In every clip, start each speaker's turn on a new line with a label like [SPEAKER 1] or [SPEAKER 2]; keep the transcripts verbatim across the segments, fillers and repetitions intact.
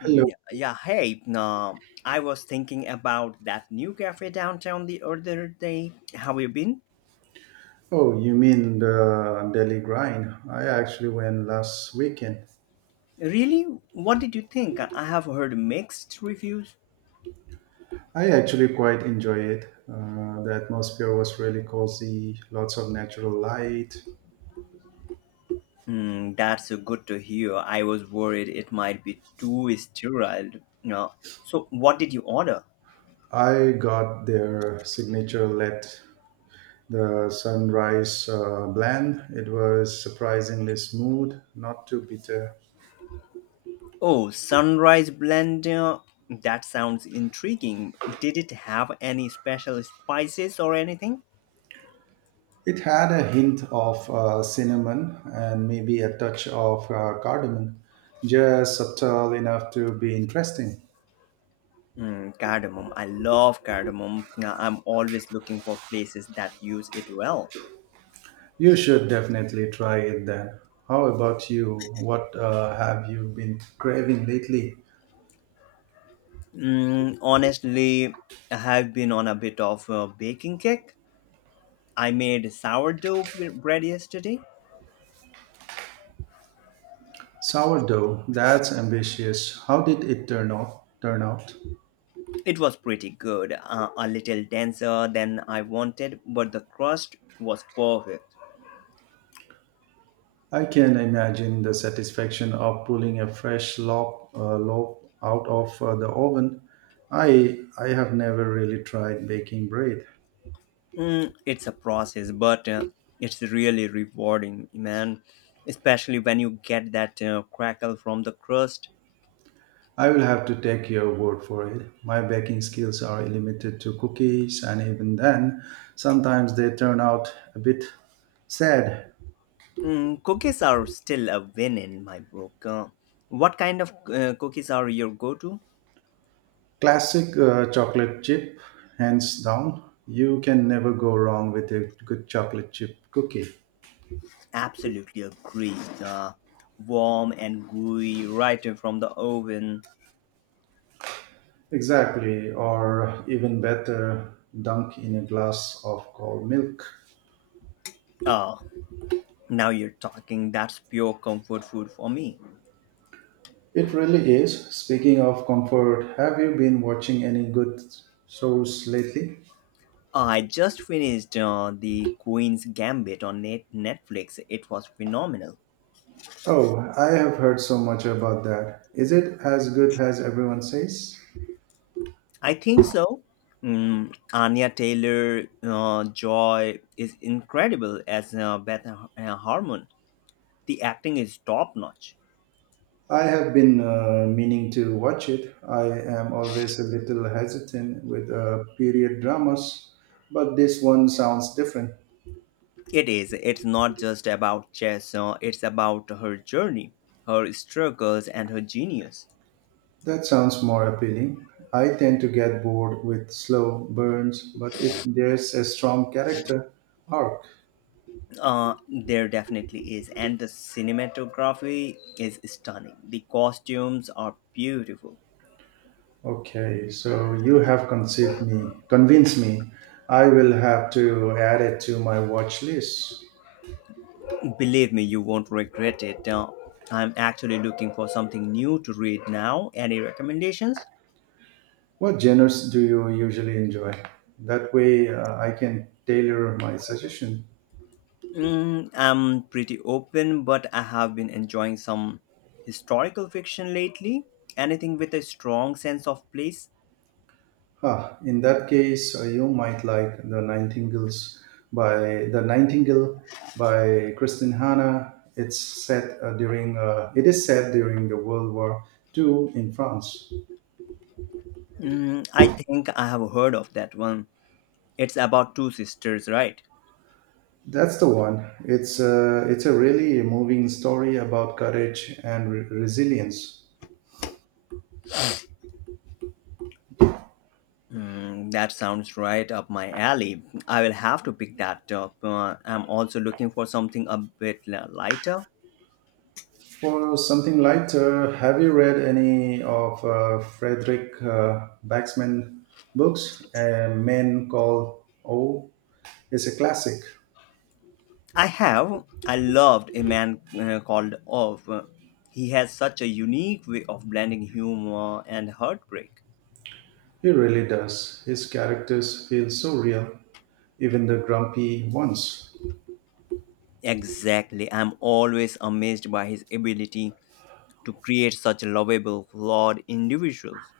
[SPEAKER 1] Mm,
[SPEAKER 2] Hello.
[SPEAKER 1] Yeah, yeah, hey, no, I was thinking about that new cafe downtown the other day. Have you been?
[SPEAKER 2] Oh, you mean the Delhi grind? I actually went last weekend.
[SPEAKER 1] Really? What did you think? I have heard mixed reviews.
[SPEAKER 2] I actually quite enjoy it. Uh, the atmosphere was really cozy, lots of natural light.
[SPEAKER 1] Mm, that's uh, good to hear. I was worried it might be too sterile. No. So, what did you order?
[SPEAKER 2] I got their signature let the sunrise uh, blend. It was surprisingly smooth, not too bitter.
[SPEAKER 1] Oh, sunrise blend. uh, That sounds intriguing. Did it have any special spices or anything?
[SPEAKER 2] It had a hint of uh, cinnamon and maybe a touch of uh, cardamom, just subtle enough to be interesting.
[SPEAKER 1] Mm, cardamom. I love cardamom. Now, I'm always looking for places that use it well.
[SPEAKER 2] You should definitely try it then. How about you? What uh, have you been craving lately?
[SPEAKER 1] Mm, honestly, I have been on a bit of a baking kick. I made sourdough b- bread yesterday.
[SPEAKER 2] Sourdough, that's ambitious. How did it turn out? Turn out?
[SPEAKER 1] It was pretty good, uh, a little denser than I wanted, but the crust was perfect.
[SPEAKER 2] I can imagine the satisfaction of pulling a fresh loaf, uh, loaf out of uh, the oven. I I have never really tried baking bread.
[SPEAKER 1] Mm, it's a process, but uh, it's really rewarding, man. Especially when you get that uh, crackle from the crust.
[SPEAKER 2] I will have to take your word for it. My baking skills are limited to cookies, and even then, sometimes they turn out a bit sad.
[SPEAKER 1] Mm, cookies are still a win in my book. Uh, what kind of uh, cookies are your go to?
[SPEAKER 2] Classic uh, chocolate chip, hands down. You can never go wrong with a good chocolate chip cookie.
[SPEAKER 1] Absolutely agree. Uh, Warm and gooey, right from the oven.
[SPEAKER 2] Exactly, or even better, dunk in a glass of cold milk.
[SPEAKER 1] Oh, now you're talking. That's pure comfort food for me.
[SPEAKER 2] It really is. Speaking of comfort, have you been watching any good shows lately?
[SPEAKER 1] I just finished uh, The Queen's Gambit on net- Netflix. It was phenomenal.
[SPEAKER 2] Oh, I have heard so much about that. Is it as good as everyone says?
[SPEAKER 1] I think so. Mm, Anya Taylor uh, Joy is incredible as uh, Beth uh, Harmon, the acting is top notch.
[SPEAKER 2] I have been uh, meaning to watch it. I am always a little hesitant with uh, period dramas, but this one sounds different.
[SPEAKER 1] It is. It's not just about Jess. Uh, it's about her journey, her struggles, and her genius.
[SPEAKER 2] That sounds more appealing. I tend to get bored with slow burns, but if there's a strong character arc,
[SPEAKER 1] Uh, there definitely is, and the cinematography is stunning. The costumes are beautiful.
[SPEAKER 2] okay, so you have conceived me, convinced me. I will have to add it to my watch list.
[SPEAKER 1] Believe me, you won't regret it. Uh, I'm actually looking for something new to read now. Any recommendations?
[SPEAKER 2] What genres do you usually enjoy? That way, uh, I can tailor my suggestion.
[SPEAKER 1] Mm, I'm pretty open, but I have been enjoying some historical fiction lately. Anything with a strong sense of place.
[SPEAKER 2] Ah, in that case, uh, you might like the Nightingales by the Nightingale by Kristin Hanna. It's set uh, during uh, it is set during the World War Two in France.
[SPEAKER 1] Mm, I think I have heard of that one. It's about two sisters, right?
[SPEAKER 2] That's the one. It's uh, it's a really moving story about courage and re- resilience.
[SPEAKER 1] Mm, that sounds right up my alley. I will have to pick that up. Uh, I'm also looking for something a bit li- lighter.
[SPEAKER 2] For something lighter, have you read any of uh, Frederick uh, Baxman's books? A Man Called O is a classic.
[SPEAKER 1] I have. I loved a man uh, called Ov. He has such a unique way of blending humor and heartbreak.
[SPEAKER 2] He really does. His characters feel so real, even the grumpy ones.
[SPEAKER 1] Exactly. I'm always amazed by his ability to create such lovable, flawed individuals.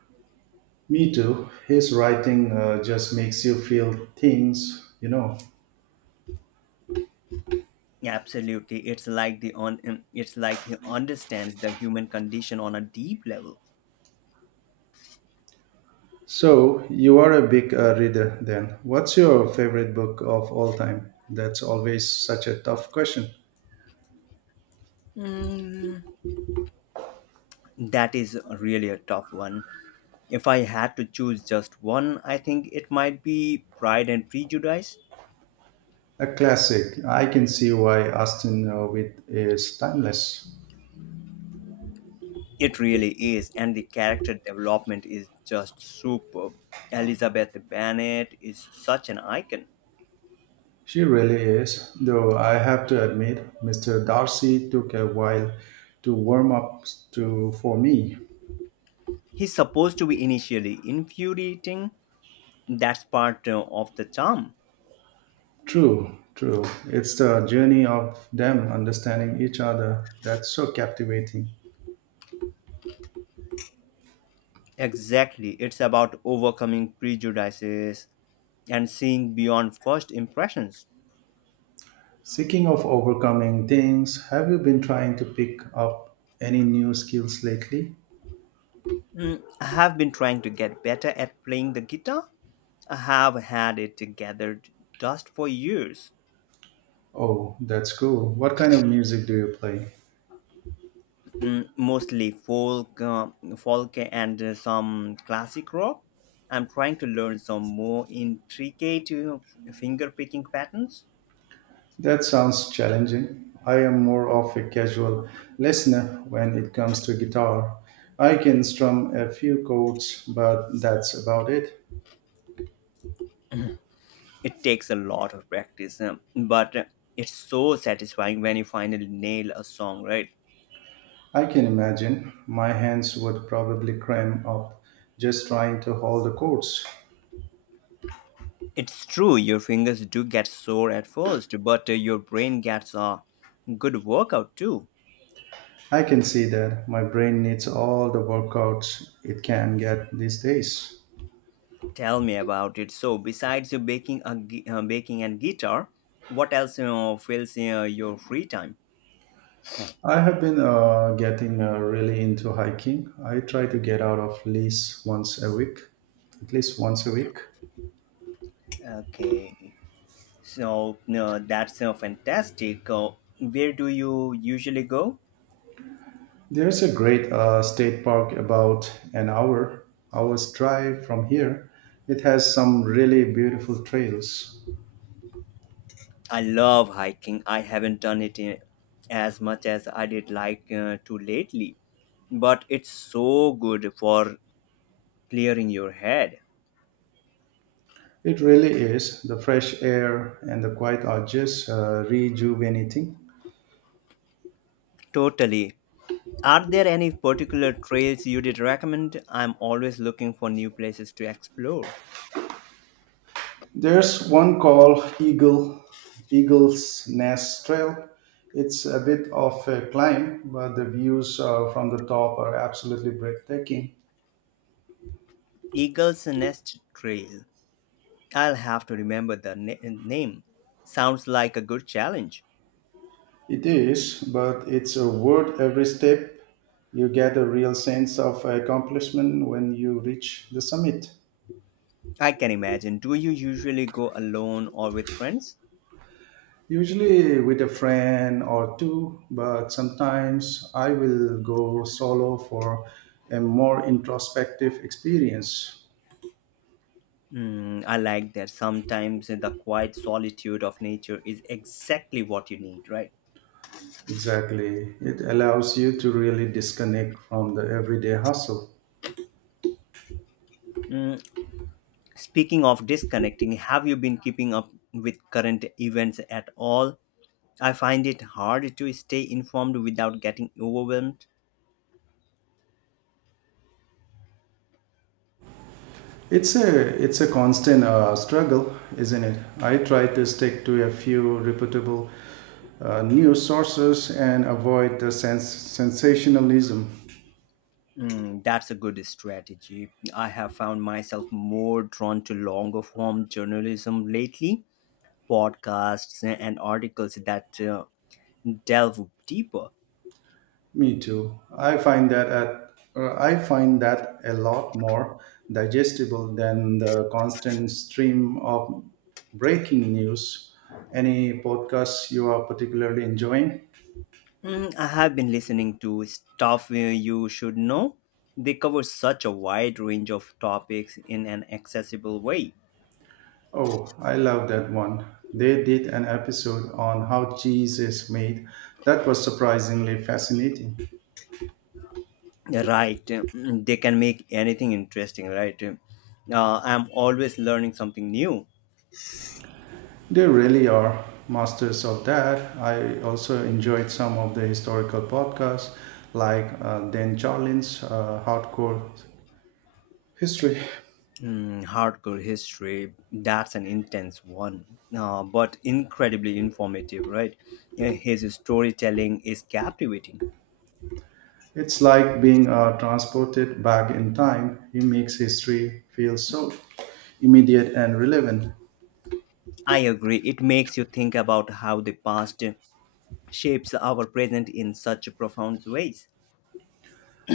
[SPEAKER 2] Me too. His writing uh, just makes you feel things, you know.
[SPEAKER 1] Absolutely. It's like the on um, it's like he understands the human condition on a deep level.
[SPEAKER 2] So, you are a big uh, reader then. What's your favorite book of all time? That's always such a tough question.
[SPEAKER 1] That is really a tough one. If I had to choose just one, I think it might be Pride and Prejudice.
[SPEAKER 2] A classic. I can see why Austin uh, Witt is timeless.
[SPEAKER 1] It really is, and the character development is just superb. Elizabeth Bennet is such an icon.
[SPEAKER 2] She really is, though I have to admit, Mister Darcy took a while to warm up to for me.
[SPEAKER 1] He's supposed to be initially infuriating. That's part uh, of the charm.
[SPEAKER 2] True, true. It's the journey of them understanding each other that's so captivating.
[SPEAKER 1] Exactly. It's about overcoming prejudices and seeing beyond first impressions.
[SPEAKER 2] Speaking of overcoming things, have you been trying to pick up any new skills lately?
[SPEAKER 1] I have been trying to get better at playing the guitar. I have had it gathered dust for years.
[SPEAKER 2] Oh, that's cool. What kind of music do you play?
[SPEAKER 1] Mm, mostly folk, uh, folk and uh, some classic rock. I'm trying to learn some more intricate uh, finger picking patterns.
[SPEAKER 2] That sounds challenging. I am more of a casual listener when it comes to guitar. I can strum a few chords, but that's about it.
[SPEAKER 1] It takes a lot of practice, um, but uh, it's so satisfying when you finally nail a song, right?
[SPEAKER 2] I can imagine my hands would probably cramp up just trying to hold the chords.
[SPEAKER 1] It's true, your fingers do get sore at first, but uh, your brain gets a good workout too.
[SPEAKER 2] I can see that my brain needs all the workouts it can get these days.
[SPEAKER 1] Tell me about it. So, besides uh, baking a gui- uh, baking and guitar, what else you fills uh, your free time?
[SPEAKER 2] I have been uh, getting uh, really into hiking. I try to get out of least once a week, at least once a week.
[SPEAKER 1] Okay, so no, that's uh, fantastic. Uh, where do you usually go?
[SPEAKER 2] There's a great uh, state park about an hour hour's drive from here. It has some really beautiful trails.
[SPEAKER 1] I love hiking. I haven't done it in, as much as I did like uh, to lately, but it's so good for clearing your head.
[SPEAKER 2] It really is. The fresh air and the quiet are just uh, rejuvenating.
[SPEAKER 1] Totally. Are there any particular trails you did recommend? I'm always looking for new places to explore.
[SPEAKER 2] There's one called Eagle Eagle's Nest Trail. It's a bit of a climb, but the views uh, from the top are absolutely breathtaking.
[SPEAKER 1] Eagle's Nest Trail. I'll have to remember the na- name. Sounds like a good challenge.
[SPEAKER 2] It is, but it's a worth every step. You get a real sense of accomplishment when you reach the summit.
[SPEAKER 1] I can imagine. Do you usually go alone or with friends?
[SPEAKER 2] Usually with a friend or two, but sometimes I will go solo for a more introspective experience.
[SPEAKER 1] Mm, I like that. Sometimes the quiet solitude of nature is exactly what you need, right?
[SPEAKER 2] Exactly. It allows you to really disconnect from the everyday hustle.
[SPEAKER 1] Mm, speaking of disconnecting, have you been keeping up with current events at all? I find it hard to stay informed without getting overwhelmed.
[SPEAKER 2] It's a it's a constant uh, struggle, isn't it? I try to stick to a few reputable uh, news sources and avoid the sens- sensationalism.
[SPEAKER 1] Mm, that's a good strategy. I have found myself more drawn to longer form journalism lately, podcasts and articles that uh, delve deeper.
[SPEAKER 2] Me too. I find that at, uh, I find that a lot more digestible than the constant stream of breaking news. Any podcasts you are particularly enjoying?
[SPEAKER 1] Mm, I have been listening to Stuff You Should Know. They cover such a wide range of topics in an accessible way.
[SPEAKER 2] Oh, I love that one. They did an episode on how cheese is made. That was surprisingly fascinating.
[SPEAKER 1] Right. Mm, they can make anything interesting, right? Uh, I'm always learning something new.
[SPEAKER 2] They really are masters of that. I also enjoyed some of the historical podcasts like uh, Dan Charlin's uh, Hardcore History.
[SPEAKER 1] Mm, hardcore history, that's an intense one, uh, but incredibly informative, right? Uh, his storytelling is captivating.
[SPEAKER 2] It's like being uh, transported back in time. He makes history feel so immediate and relevant.
[SPEAKER 1] I agree. It makes you think about how the past shapes our present in such profound ways.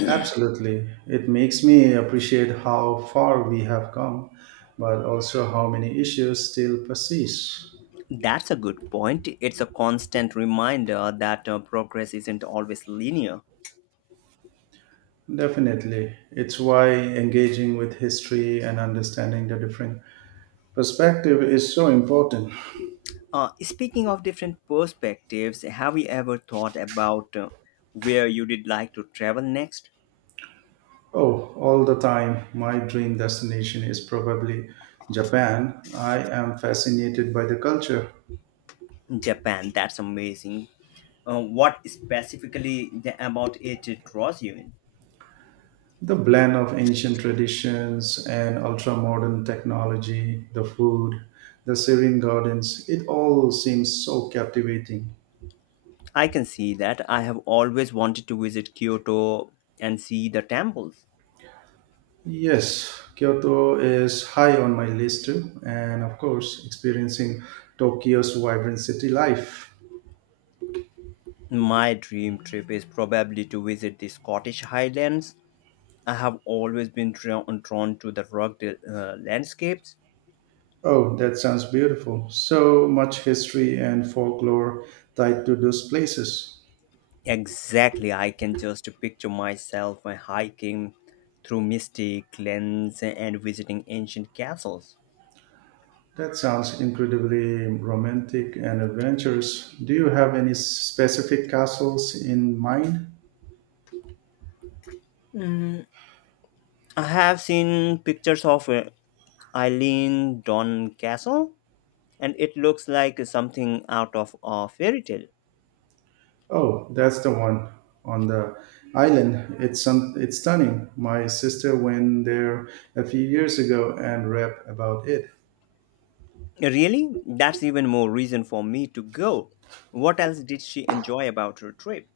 [SPEAKER 2] Absolutely. It makes me appreciate how far we have come, but also how many issues still persist.
[SPEAKER 1] That's a good point. It's a constant reminder that uh, progress isn't always linear.
[SPEAKER 2] Definitely. It's why engaging with history and understanding the different perspective is so important.
[SPEAKER 1] Uh, speaking of different perspectives, have you ever thought about uh, where you would like to travel next?
[SPEAKER 2] Oh, all the time, my dream destination is probably Japan. I am fascinated by the culture,
[SPEAKER 1] Japan, that's amazing. Uh, what specifically the, about it draws you in?
[SPEAKER 2] the blend of ancient traditions and ultra modern technology, the food, the serene gardens. It all seems so captivating.
[SPEAKER 1] I can see that. I have always wanted to visit Kyoto and see the temples.
[SPEAKER 2] Yes, Kyoto is high on my list too, and of course, experiencing Tokyo's vibrant city life.
[SPEAKER 1] My dream trip is probably to visit the Scottish Highlands. I have always been drawn, drawn to the rugged uh, landscapes.
[SPEAKER 2] Oh, that sounds beautiful. So much history and folklore tied to those places.
[SPEAKER 1] Exactly, I can just picture myself uh, hiking through misty glens and visiting ancient castles.
[SPEAKER 2] That sounds incredibly romantic and adventurous. Do you have any specific castles in mind?
[SPEAKER 1] I have seen pictures of uh, Eileen Don Castle, and it looks like something out of a fairy tale.
[SPEAKER 2] Oh, that's the one on the island. It's some, it's stunning. My sister went there a few years ago and read about it.
[SPEAKER 1] Really? That's even more reason for me to go. What else did she enjoy about her trip?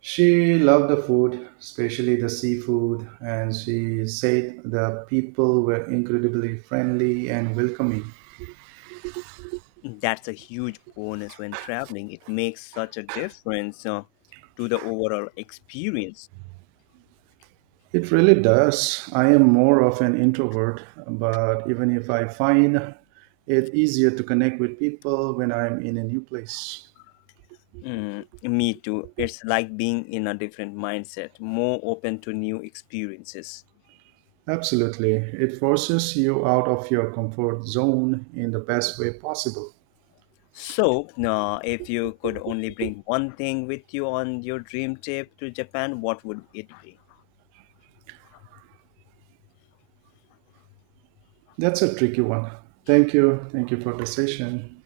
[SPEAKER 2] She loved the food, especially the seafood, and she said the people were incredibly friendly and welcoming.
[SPEAKER 1] That's a huge bonus when traveling. It makes such a difference uh, to the overall experience.
[SPEAKER 2] It really does. I am more of an introvert, but even if I find it easier to connect with people when I'm in a new place.
[SPEAKER 1] Mm, me too. It's like being in a different mindset, more open to new experiences.
[SPEAKER 2] Absolutely. It forces you out of your comfort zone in the best way possible.
[SPEAKER 1] So, uh, if you could only bring one thing with you on your dream trip to Japan, what would it be?
[SPEAKER 2] That's a tricky one. Thank you. Thank you for the session.